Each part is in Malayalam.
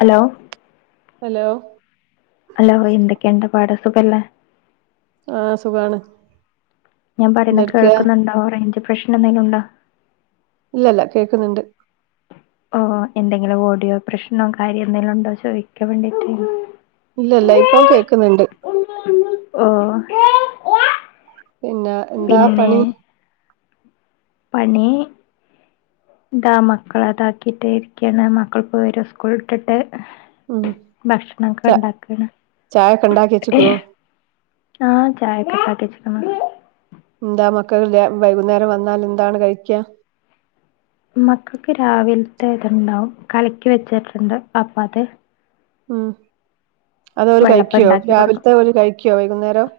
ഹലോ ഹലോ ഹലോ എന്തൊക്കേണ്ട് പാട് സുഖല്ലേ ആ സുഖാണ് ഞാൻ പറയുന്ന എന്തെടുക്കാ കേൾക്കുന്നുണ്ടോ റേഞ്ച് പ്രശ്നെന്തെങ്കിലും ണ്ടോ ഇല്ലല്ല കേക്കുന്നുണ്ട് ഓ എന്തെങ്കിലും ഓഡിയോ പ്രശ്നോ കാര്യം എന്തെങ്കിലും ഉണ്ടോ ചോദിക്കാൻ വേണ്ടിട്ടേ ഇല്ല ഇല്ല ഇപ്പം കേക്കുന്നുണ്ട് ഓ പിന്നെ എന്താ പിന്നെ പണി പണി ഇതാ മക്കളതാക്കീട്ട് ഇരിക്കയാണ് മക്കൾപ്പോ വരും സ്കൂളിട്ടിട്ട് ഉം ഭക്ഷണൊക്കെ ച ഉണ്ടാക്കണം ചായൊക്കെ ഉണ്ടാക്കി വെച്ചക്കോ ആ ചായപ്പൊ കാക്കെച്ചിക്കണ് എന്താ മക്കൾ വൈകുന്നേരം വന്നാൽ എന്താണ് കഴിക്ക മക്കൾക്ക് രാവിലത്തെ ഇതുണ്ടാവും കലക്കി വെച്ചിട്ടുണ്ട് അപ്പ അത് ഉം അതോല് വെള്ളപ്പം കഴിക്കോ ഉണ്ടാക്കി കൊടുക്കും രാവിലത്തെ ഓര് കഴിക്കോ വൈകുന്നേരം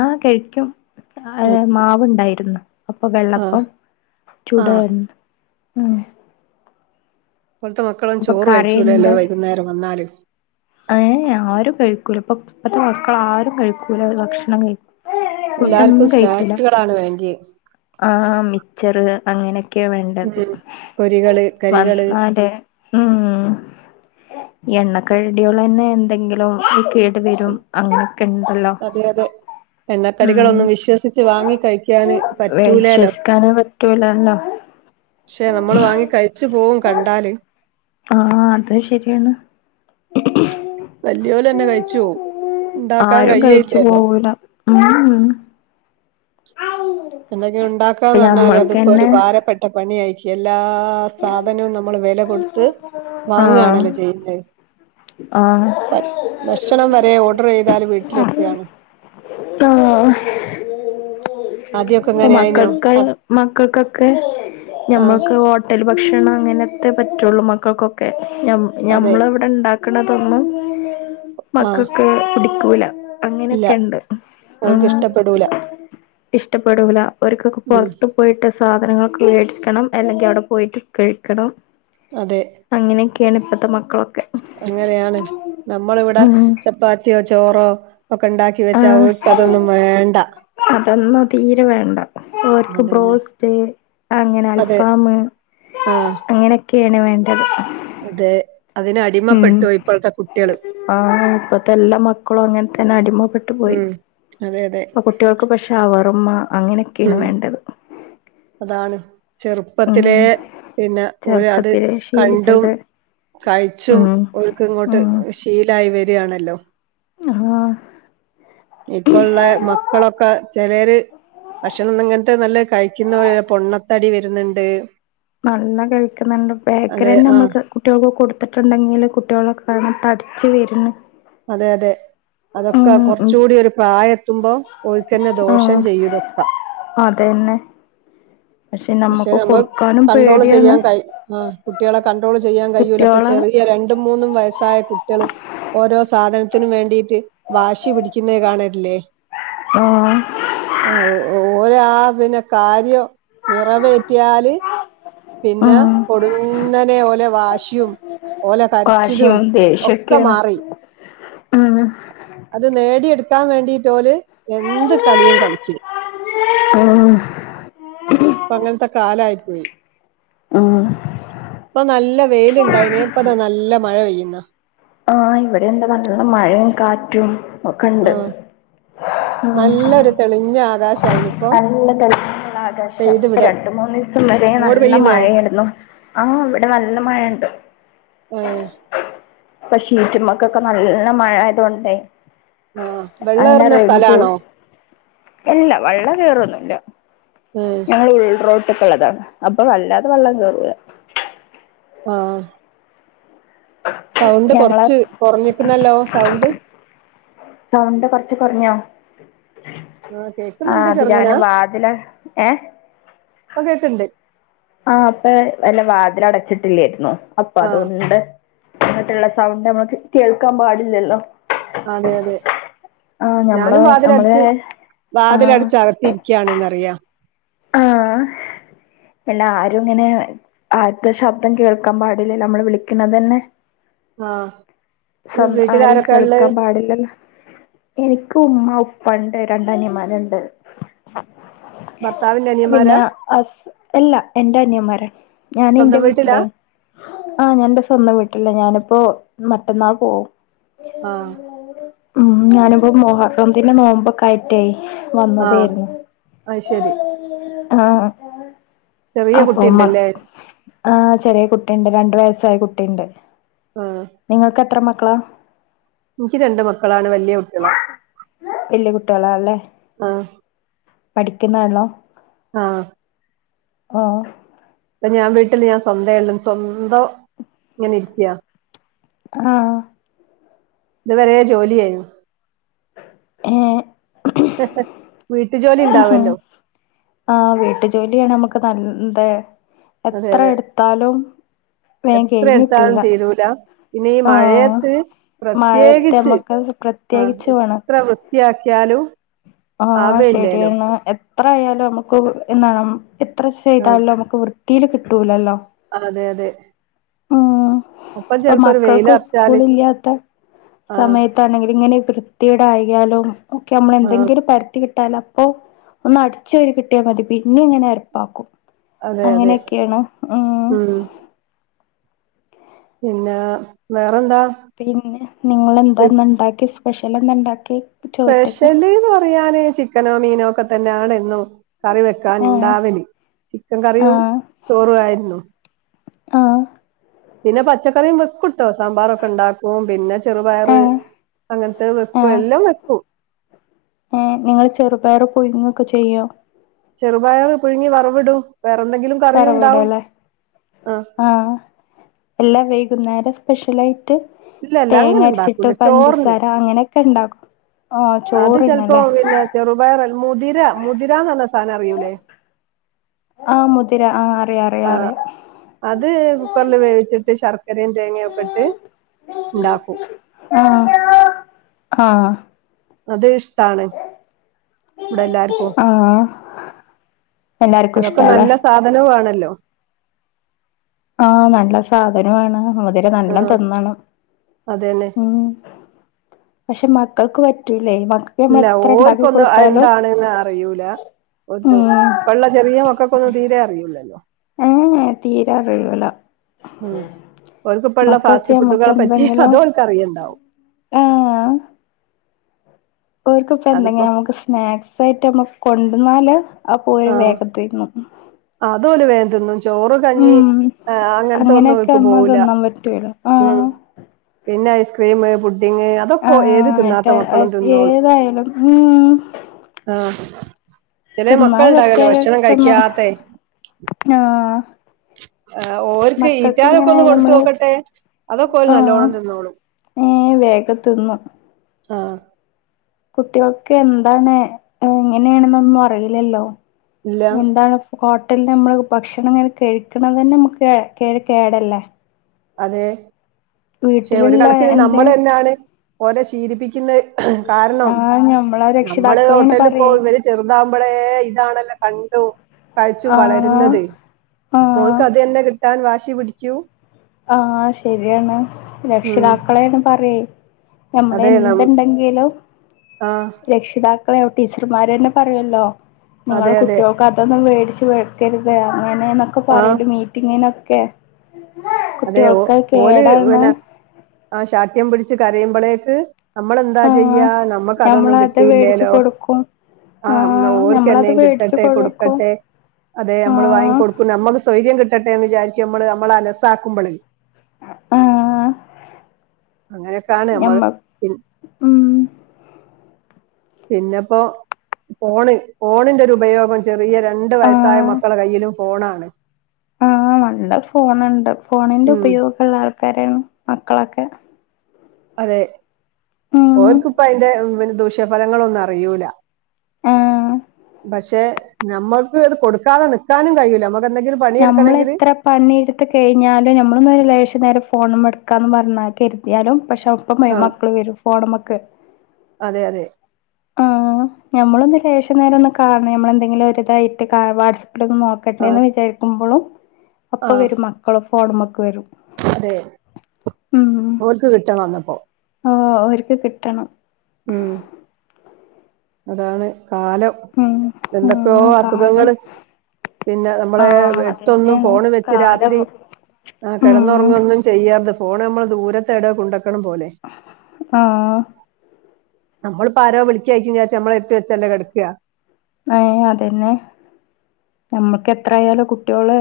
ആ കഴിക്കും അതെ മാവുണ്ടായിരുന്നു അപ്പൊ ആഹ് വെള്ളപ്പം ചൂട ആഹ് ആ ഇപ്പോളത്തെ മക്കളൊന്നും ചോറ് കഴിക്കൂലല്ലോ വൈകുന്നേരം വന്നാലും ഏ ആരും കഴിക്കൂല ഇപ്പൊ ഇപ്പത്തെ മക്കൾ ആരും കഴിക്കൂല ഭക്ഷണം കഴി എല്ലാർക്കും ഫുഡൊന്നും കഴിക്കൂല സ്നാക്സുകളാണ് വേണ്ടിയെ ആ മിച്ചറ് അങ്ങനെ ക്കെ വേണ്ടത് ഉം പൊരികള് കരികള് വന്നാല് ഉം എണ്ണ കഴടിയോളന്നെ എന്തെങ്കിലും വരും അങ്ങനെയൊക്കെ ഉണ്ടല്ലോ അതെ അതെ ഉം എണ്ണക്കടികളൊന്നും വിശ്വസിച്ച് വാങ്ങി കഴിക്കാന് പറ്റൂലലോ വിശ്വസിക്കാനേ പറ്റൂലല്ലോ പക്ഷെ നമ്മള് വാങ്ങി കഴിച്ചു പോവും കണ്ടാല് ആ അത് ശരിയാണ് വല്യോലന്നെ കഴിച്ചു പോവും ഉണ്ടാക്കാൻ ആരും കഴിച്ചു കഴിയേയില്ലല്ലോ പോവൂല എന്തെങ്കിലും ഇപ്പൊ ഉണ്ടാക്കാന്ന് പറഞ്ഞാല് അതിപ്പോ ഒരു ഞമ്മൾക്കന്നെ ഭാരപ്പെട്ട പണി ആയിക്ക് എല്ലാ സാധനവും നമ്മള് വില കൊടുത്ത് ആഹ് വാങ്ങാണല്ലോ ചെയ്യുന്നത് ആഹ് ഭക്ഷണം വരെ ഓർഡര് ചെയ്താല് വീട്ടിലെത്തിയാണ് ആ ആദ്യമൊക്കെ അപ്പൊ ഇങ്ങനെ ആയിനോ മക്കൾക്ക് മക്കൾക്കൊക്കെ ന ആ ഞമ്മൾക്ക് ഹോട്ടൽ ഭക്ഷണം അങ്ങനത്തെ പറ്റുള്ളൂ മക്കൾക്കൊക്കെ അതെ നമ്മളിവിടെണ്ടാക്ക ക്കണതൊന്നും ആഹ് മക്കൾക്ക് പുടിക്കൂല ഇല്ല അങ്ങനെയൊക്കെണ്ട് ഉം അവർക്ക് ഇഷ്ടപ്പെടൂല ഇഷ്ടപ്പെടൂല അവർക്കൊക്കെ ഉം പൊർത്തു പോയിട്ട് സാധനങ്ങക്കെ മേടിക്കണം അല്ലെങ്കിൽ അവിടെ പോയിട്ട് കഴിക്കണം അതെ യേണ് ഇപ്പോത്തെ മക്കളൊക്കെ അങ്ങനെയാണ് നമ്മളിവിടെ ഉം ചപ്പാത്തിയോ ചോറോ ഒക്കെ ഉണ്ടാക്കി ക്കി വെച്ച ആഹ് അവർക്ക് അതൊന്നും വേണ്ട അതൊന്നും തീരെ വേണ്ട അവർക്ക് അതന്നെ ബ്രോസ്റ്റ് അങ്ങനെ അൽഫാം ആ ക്കേണ് വേണ്ടത് അതെ അതിന് അടിമപ്പെട്ടു ഇപ്പോഴത്തെ കുട്ടികള്. ആ ഇപ്പത്തെ എല്ലാ മക്കളും അങ്ങനെ തന്നെ അടിമപ്പെെട്ടു പോയി. ഉം അതെ അതെ അപ്പൊ കുട്ടികൾക്ക് പക്ഷെ ആവാ അമ്മ അങ്ങനെയൊക്കെയാണ് ഉം വേണ്ടത് അതാണ് ഉം ചെറുപ്പത്തിലെ പിന്നെ ഒരു അത് ചെറുപ്പത്തിലെ കണ്ടും ശീലിച്ചത് കഴിച്ചും ഉം ഓർക്ക് ഇങ്ങോട്ട് ഉം ശീലായി വരിയാണല്ലോ. ആ ഇപ്പോ ഉള്ള മക്കളൊക്കെ ചിലര് ഭക്ഷണം ഇങ്ങനത്തെ നല്ല കഴി ക്കുന്നവര് പൊണ്ണത്തടി വരുന്നുണ്ട് നല്ല കഴിക്കുന്നുണ്ട്, ബേക്കറി അതെ തന്നെ ആഹ് നമ്മള് കുട്ടികൾക്ക് കൊടുത്തിട്ടുണ്ടെങ്കില് കുട്ടികൾക്കൊക്കെ വെച്ച് വരന്ന് അതെ അതെ അതൊക്കെ ഉം കുറച്ച് കൂടി ഒരു പ്രായം എത്തുമ്പോ ഓൾക്കന്നെ ദോഷം ചെയ്യതൊക്കാം അത് തന്നെ പക്ഷെ നമ്മുക്ക് കൊടുക്കാൻ കണ്ട്രോൾ ചെയ്യാൻ കഴ ആ കുട്ടികളെ കണ്ട്രോൾ ചെയ്യാൻ കഴിയൂല ഇപ്പ കുട്ടികളെ ചെറിയ രണ്ട് രണ്ടും മൂന്നും വയസ്സായ കുട്ടികള് ഓരോ സാധനത്തിനും വേണ്ടീട്ട് വാശി പിടിക്കുന്ന കാണലില്ലെ ആ ഒരാ പിന്നെ കാര്യം നിറവേറ്റിയാല് പിന്നെ ഉം കൊടു ഇങ്ങനെ ഓലെ വാശിയും ഓലെ കരച്ചിലും വാശിയും ഒക്കെ ദേഷ്യൊക്കെയാണ് മാറി ഉം അത് നേടിയ എടു ക്കാൻ വേണ്ടിട്ട് ഓല് എന്ത് കളിയും കളിക്കും. ഉം ഇപ്പൊ അങ്ങനത്തെ കാലയിപ്പോയി ഉം ഇപ്പൊ നല്ല വെയിലുണ്ടായിനപ്പന്നാ നല്ല മഴ പെയ്യുന്ന ആ ഇവിടെ എന്താ പറഞ്ഞുള്ള മഴയും കാറ്റും. ആ ഒക്കെണ്ട് ഉം നല്ലൊരു തെളിഞ്ഞ ആകാശായിന് ഇപ്പൊ നല്ല കള ആകാശം പെയ്ത് വിടാൻ രണ്ടു മൂന്നു ദിവസം വരെ അങ്ങോട്ട് നല്ല പെയ്യുന്നോ മഴയരുന്നു, ആ ഇവിടെ നല്ല മഴയുണ്ട്. ഉം പക്ഷെ ഷീറ്റുമക്കൊക്കെ നല്ല മഴയായത് കൊണ്ടേ ആ, വെള്ളേറുന്ന സ്ഥലാണോ? അല്ല വെള്ള കേറൊന്നുമില്ല ഉം ഞങ്ങൾ ഉള്ളോട്ട് ഉള്ളതാണ് അപ്പൊ വല്ലാതെ വെള്ളം കേറൂല ആ സൗണ്ട് ഞങ്ങളെ കൊറച്ച് കൊറഞ്ഞിട്ടുന്നല്ലോ സൗണ്ട്. സൗണ്ട് കൊറച്ച് കുറഞ്ഞോ ആ ആ കേക്കുന്നുണ്ട് അത് ചെറുങ്ങനാ ഞാനും വാതില് ഏ ഇപ്പൊ കേക്കുണ്ട് ആ അപ്പൊ വല്ല വാതില് അടച്ചിട്ടില്ലായിരുന്നു, അപ്പൊ ആ അതൊണ്ട് അങ്ങട്ടുള്ള സൗണ്ട് നമ്മക്ക് കേൾക്കാൻ പാടില്ലല്ലോ. അതെ അതെ ആ ഞമ്മള് ഞാനും നമ്മള് വാതിലടിച്ച്, ആ വാതിലടച്ച് അകത്തിയിരിക്കയാണന്നറിയാം. ആ എല്ലാ ആരും ഇങ്ങനെ അടുത്ത ശബ്ദം കേൾക്കാൻ പാടില്ല നമ്മള് വിളിക്കണ തന്നെ. ആ ഈ ശബ്ദം ആരും വീട്ടിലാരൊക്കെ ഉള്ളത് കേൾക്കാൻ പാടില്ലല്ലോ എനി ഉമ്മ ഉണ്ട്, രണ്ട് അനിയൻമാര് ഉണ്ട്. ഭർത്താവി പിന്നെ അ എല്ലാ എന്റെ അനിയന്മാര. ഞാൻ എന്റെ സ്വന്തം വീട്ടിലാ വീട്ടിലാണ്, ആ ഞ സ്വന്തം വീട്ടില, ഞാനിപ്പോ മറ്റന്നാൾ പോകും ആ ഉം ഞാനിപ്പോ മുഹറംത്തിന്റെ നോമ്പൊക്കൊയിട്ടെ ആഹ അയ്ശെരി ആഹ ചെറിയ കുട്ടി ഉണ്ടല്ലേ ആഹ് ചെറിയ കുട്ടിണ്ട് രണ്ട് വയസ്സായ കുട്ടി ഉണ്ട് ആ നിങ്ങൾക്ക് എത്ര മക്ക ക്കള എനിക്ക് രണ്ട് മക്കളാണ് വലിയ കുട്ടികളാ വല്യ ആഹ് പഠിക്കുന്നോള്ളു ആഹ ആഹ ഇപ്പൊ ഞാൻ വീട്ടില് ഞാൻ സ്വന്തം ഒള്ളു സ്വന്തം ഇങ്ങനെ ഇരിക്ക്യാ ആഹ ഇത് വരെ ജോലിയായിരുന്നു വ [unintelligible] മ്മ് ആ വീട്ടു ജോലിയാണ് നമ്മുക്ക് നല്ലത് അതെ എത്ര അതെ എടുത്താലും വേം എത്ര എടുത്താലും കഴിഞ്ഞിട്ടൂല തീരൂല ഇനി ഈ ആഹ് മഴയത്ത് മഴയത്ത് പ്രത്യേകിച്ച് നമ്മക്ക് ആ പ്രത്യേകിച്ച് എത്ര വൃത്തിയാക്കിയാലും ആ ആവയില്ലേലോ ശരിയാണ് എത്ര ആയാലും നമ്മുക്ക് എന്താണ് എത്ര ആ ചെയ്താലും നമുക്ക് വൃത്തീല് കിട്ടൂലല്ലോ അതെ അതെ ഉം അപ്പൊ ഇപ്പൊ ചെലപ്പോ ഒരു മക്കൾക്ക് സ്കൂൾ വെയിലറച്ചാല് ഇല്ലാത്ത ആ സമയത്താണെങ്കിൽ ഇങ്ങനെ വൃത്തിയേട് ആായികല്ലോ ഓക്കെമ്മൾ ആ എന്തെങ്കിലും കട്ടാൽ അപ്പോ ഒന്ന് അടിച്ചുവാരി കിട്ടിയാൽ മതി പിന്നെ ഇങ്ങനെ ഏരപ്പാക്കും അതെ അതെ അങ്ങനെയൊക്കെയാണ് മ്മ് ഉം പിന്നെ വേറെന്താ പിന്നെ നിങ്ങളെന്താ ഇന്ന് ഉണ്ടാക്കി സ്പെഷ്യൽ എന്താ ഉണ്ടാക്കി ചോറ്റക്ക് സ്പെഷ്യല്ന്ന് പറയാന്ന് ചിക്കനോ മീനോ ഒക്കെ തന്നെയാണ് എന്നും കറി വെക്കാൻ ആഹ് ഉണ്ടാവല് ചിക്കൻ കറിയും ആഹ് ചോറും ആയിരുന്നു ആഹ് പിന്നെ പച്ചക്കറിയും വെക്കുട്ടോ സാമ്പാറൊക്കെ ഉണ്ടാക്കും പിന്നെ ചെറുപയറ് ആഹ് അങ്ങനത്തെ വെക്കും എല്ലാം വെക്കൂ ഏ നിങ്ങള് ചെറുപയറ് പുഴുങ്ങക്കെ ചെയ്യോ ചെറുപയർ പുഴുങ്ങി വറവിടും വേറെന്തെങ്കിലും കറിയും ഉണ്ടാവും വരവിടല്ലേ ആ എല്ലാ വൈകുന്നേരം സ്പെഷ്യലായിട്ട് ഇല്ല ഇല്ല അങ്ങനെ തേങ്ങ അരച്ചിട്ട് ഉണ്ടാക്കൂല ചോറിന് പഞ്ചസാര അങ്ങനെയൊക്കെ ഉണ്ടാകും അത് ചെലപ്പോ പിന്നെ ചെറുപയർല്ല മുതിര മുതിരാന്ന് പറഞ്ഞ സാധനം അറിയൂലേ ആഹ് മുതിര ആഹ് അറിയാം അറിയാം ആഹ അറിയാം അത് കുക്കറില് വേവിച്ചിട്ട് ശർക്കരയും തേങ്ങയും ഒക്കെ ഇട്ട് ഉണ്ടാക്കും ആഹ അത് ഇഷ്ടാണ് ഇവിടെ എല്ലാർക്കും ആ അതൊക്കെ നല്ല സാധനവും ആണല്ലോ ആഹ നല്ല സാധനമാണ് മുതിര ആ നല്ലോ തിന്നണം അതന്നെ മ്മ് പക്ഷെ മക്കൾക്ക് പറ്റൂ ഇല്ല ഓർക്കൊന്നും എന്താണെന്ന് അറിയൂല ഇപ്പൊ ഉം ഉള്ള ചെറിയ മക്കൾക്കൊന്നും തീരെ അറിയില്ലല്ലോ ഏഹ് ഏഹ് തീരെ അറിയില്ല ഉം ഓൾക്കുപ്പുള്ള ഫാസ്റ്റ് നമ്മുക്ക് ഫുഡുകളെ പറ്റി എന്തെങ്കിലും അതും ഓല്ക്ക് അറിയണ്ടാവും. [inaudible] ഓൽക്കൊക്കെ എന്തെ അതിപ്പോ നമുക്ക് സ്നാക്സ് ആയിട്ട് നമ്മ കൊണ്ടന്നാല് ആ പോയ് വേഗത്തിന്നു അത് ഓല് വേഗം പോയി തിന്നും ചോറ് കഞ്ഞി ആ അങ്ങനത്തെ ഒന്നും അങ്ങനെയൊക്കെ ഓല്ക്ക് നമ്മ പോവൂല്ല തിന്നാൻ പറ്റൂല ഉം ആഹ് പിന്നെ ഐസ്ക്രീമ്മ് പു പുഡിങ് അതൊക്കെ ഏത് ആഹ് തിന്നാത്ത ട്ട മക്കളും തിന്നോളു ഏതായാലും ഉം ആ ആ [inaudible] ചെല തിന്നാൻ മക്കൾണ്ടാകല്ലോ പറ്റിയാല് ഭക്ഷണം തിന്നും കഴിക്കാത്തെ ആഹ് ആ ഓർക്ക് മക്കൾക്ക് ഈറ്റാലൊക്കെ ഒന്ന് എങ്ങനെയാലും നമ്മള് കൊടുതൊക്കട്ടെ അതൊക്കെ ഓൽ ആഹ് നല്ലോണ്ണം തിന്നോളും. ആ [unintelligible] ആ കുട്ടികൾക്ക് എന്താണ് എങ്ങനെയാണെന്നൊന്നും അറിയില്ലല്ലോ. ഇല്ല എന്താണിപ്പ എന്താ നമ്മള് ഭക്ഷണം ഇങ്ങനെ കഴിക്കണതന്നെ.. നമ്മുക്ക് കെ.. കേടല്ലേ.. അതെ.. പക്ഷെ, ഒരു വീട്ടിലുള്ള കണക്കിന് എന്തേ നമ്മള് തന്നെയാണ്.. ഓരെ ശീലിപ്പിക്കുന്നത്. കാരണം.. ആഹ് ഞമ്മളെ നമ്മള് രക്ഷിതാക്കളെയാണ് ഹോട്ടലിൽ പറയേ പോകും ഇവര് ചെറുതാകുമ്പളേ... ഇതാണല്ലോ കൺ കഴിച്ചും ആഹ് വളരുന്നതേ... ആഹ് അപ്പോൽക്ക് അതന്നെ കിട്ടാൻ വാശി പിടിക്കൂ. ങാ... ശരിയാണ്.. ഉം രക്ഷിതാക്കളെയാണ് പറയെ. നമ്മള് അതെ നം എന്ത്‌ണ്ടെങ്കിലും ആ രക്ഷിതാ ക്കളെയാ... ടീച്ചർമാര് തന്നെ പറയല്ലോ... അതെ നിങ്ങള് അതെ കുട്ടികൾക്ക് അതൊന്നും വേടിച്ച് വെക്കരുതേന്ന് അങ്ങനെയെന്നൊക്കയ ആ പറയല് മീറ്റിങ്ങിനൊക്കെ. അതെ.. ഓ.. കുട്ടികൾക്ക് ഓല്... കേടാണ് പിന്നെ.. ങാ.. ശാഠ്യം പിടിച്ച് കരയുമ്പളേക്ക് നമ്മളെന്താ ആഹ് ചെയ്യാ... നമ്മക്ക് അതൊന്നും ഞമ്മളത് മേടിച്ചു കിട്ടീല്ലേലോ... കൊടുക്കും ങാ... ആഹ് ഞമ്മളത് ഓർക്കെന്നേം മേടിച്ചു കിട്ടട്ടെ.. കൊടുക്കും കൊടുക്കട്ടെ അതെ.. നമ്മള് ആഹ് വാങ്ങിക്കൊടുക്കും. നമ്മക്ക് സ്വൈര്യം കിട്ടെ എന്ന് വിചാരിക്കും നമ്മള്.. നമ്മളെ... അലസാക്കുമ്പളേ ആഹ് [inaudible] അങ്ങനെയൊക്കെയാണ് മ്മള് ഞമ്മ പി ഉം പിന്നെപ്പോ... പോണ്. ഫോണിന്റെ ഒരുപയോഗം... ചെറിയ രണ്ടു വയസ്സായ മക്കള കയ്യിലും ഫോണാണ്. ങാ... നല്ല ഫോണുണ്ട്. ഫോണിന്റെ ഉം ഉപയോഗുള്ള ആൾക്ക് ക്കാരാണ്.. മക്കളൊക്കെ. അതെ... ഉം ഓൽക്കി‌പ്പം അയിന്റെ.. പിന്നെ.. ദൂഷ്യഫലങ്ങളൊന്നും അറിയൂല. ആഹ് പക്ഷേ... നമ്മൾക്ക് ഇത് കൊടുക്കാതെ നിക്കാനും കഴിയിൂല.. നമ്മുക്ക് നമ്മളെത്ര പണി എടുത്ത് കഴിഞ്ഞാലും നമ്മളൊന്നും അയിന് ലേശ നേരം ഫോണൊന്നു എടുക്കാന്ന് പറഞ്ഞാ കരുതിയാലും പക്ഷേ... അപ്പ ആ മക്കള് വരും.. ഫോണ്മ്മേക്ക്. അതെ അതെ ങാ... നമ്മളൊന്ന് ലേശം നേരം ഒന്ന് കാണ്കയാ... നമ്മളെന്തെങ്കിലും ഒരിതായിട്ട് ക വാട്സ് അവിടൊന്ന് ആ നോക്കട്ടെന്ന് വിചാരിക്കുമ്പോളും... അപ്പവരും മക്കള് ഫോണ്മ്മേക്ക് വരും. അതേ... ഉം ഓല്ക്ക് കിട്ടണം അന്നപ്പോ. അവര്ക്ക് കിട്ടണം. ഉം... അതാണ്... കാലം.. ഉം എന്തൊക്കെയോ ഉം കാലം അസുഖങ്ങള് പിന്നെ.. നമ്മള്.. ആഹ് അടുത്തൊന്നും അതന്നേണ് ഫോണ് വെച്ച് കാലം രാത്രി ങാ... ഉം കിടന്നുറങ്ങൊന്നും ചെയ്യരുത്, ഫോണ് നമ്മള് ദൂരത്തേടയാ കൊണ്ട ങാ... നമ്മളിപ്പോ ആരോ വിളിക്കുവായിരിക്കുന്ന് വിചാരിച്ച് നമ്മളടുത്ത് വെച്ചല്ലേ കെടക്ക്കാ.. ങേ... അതന്നെ.. നമ്മൾക്ക് എത്രായാലും കുട്ട്യോള്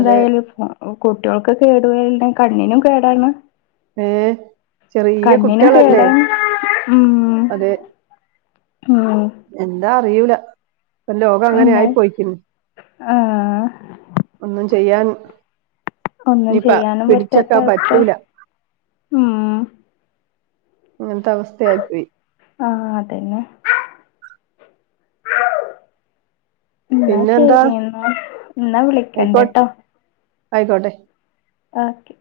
അതെ കുട്ട്യാൾക്കും കേടു [unintelligible] കണ്ണിനും കേടാണ്.. ഏ ചെറിയ കണ്ണിനും കുട്ടികളല്ലേ കേടാണ്... ഉം.... അതെ ഉം... കയൂല.. പ്പം ലോകം അങ്ങനെ ആയി എന്നാൽ പോയിക്ക്ണ്. ആഹ് ഒന്നും ചെയ്യാൻ ഒന്നും ഇനിയിപ്പ ചെയ്യാനും പറ്റാത്ത പിടിച്ചെക്കാൻ അവസ്ഥ.. പറ്റൂല ഉം... അങ്ങനത്തെ അവസ്ഥയായിപ്പോയി ആഹ് അതന്നെ എന്നാ പിന്നെന്താ ശരി.. എന്നാ.. എന്നാ ആയിക്കോ വിളിക്കണ്ട ട്ടോ. ആയിക്കോട്ടെ. ഓക്കെ.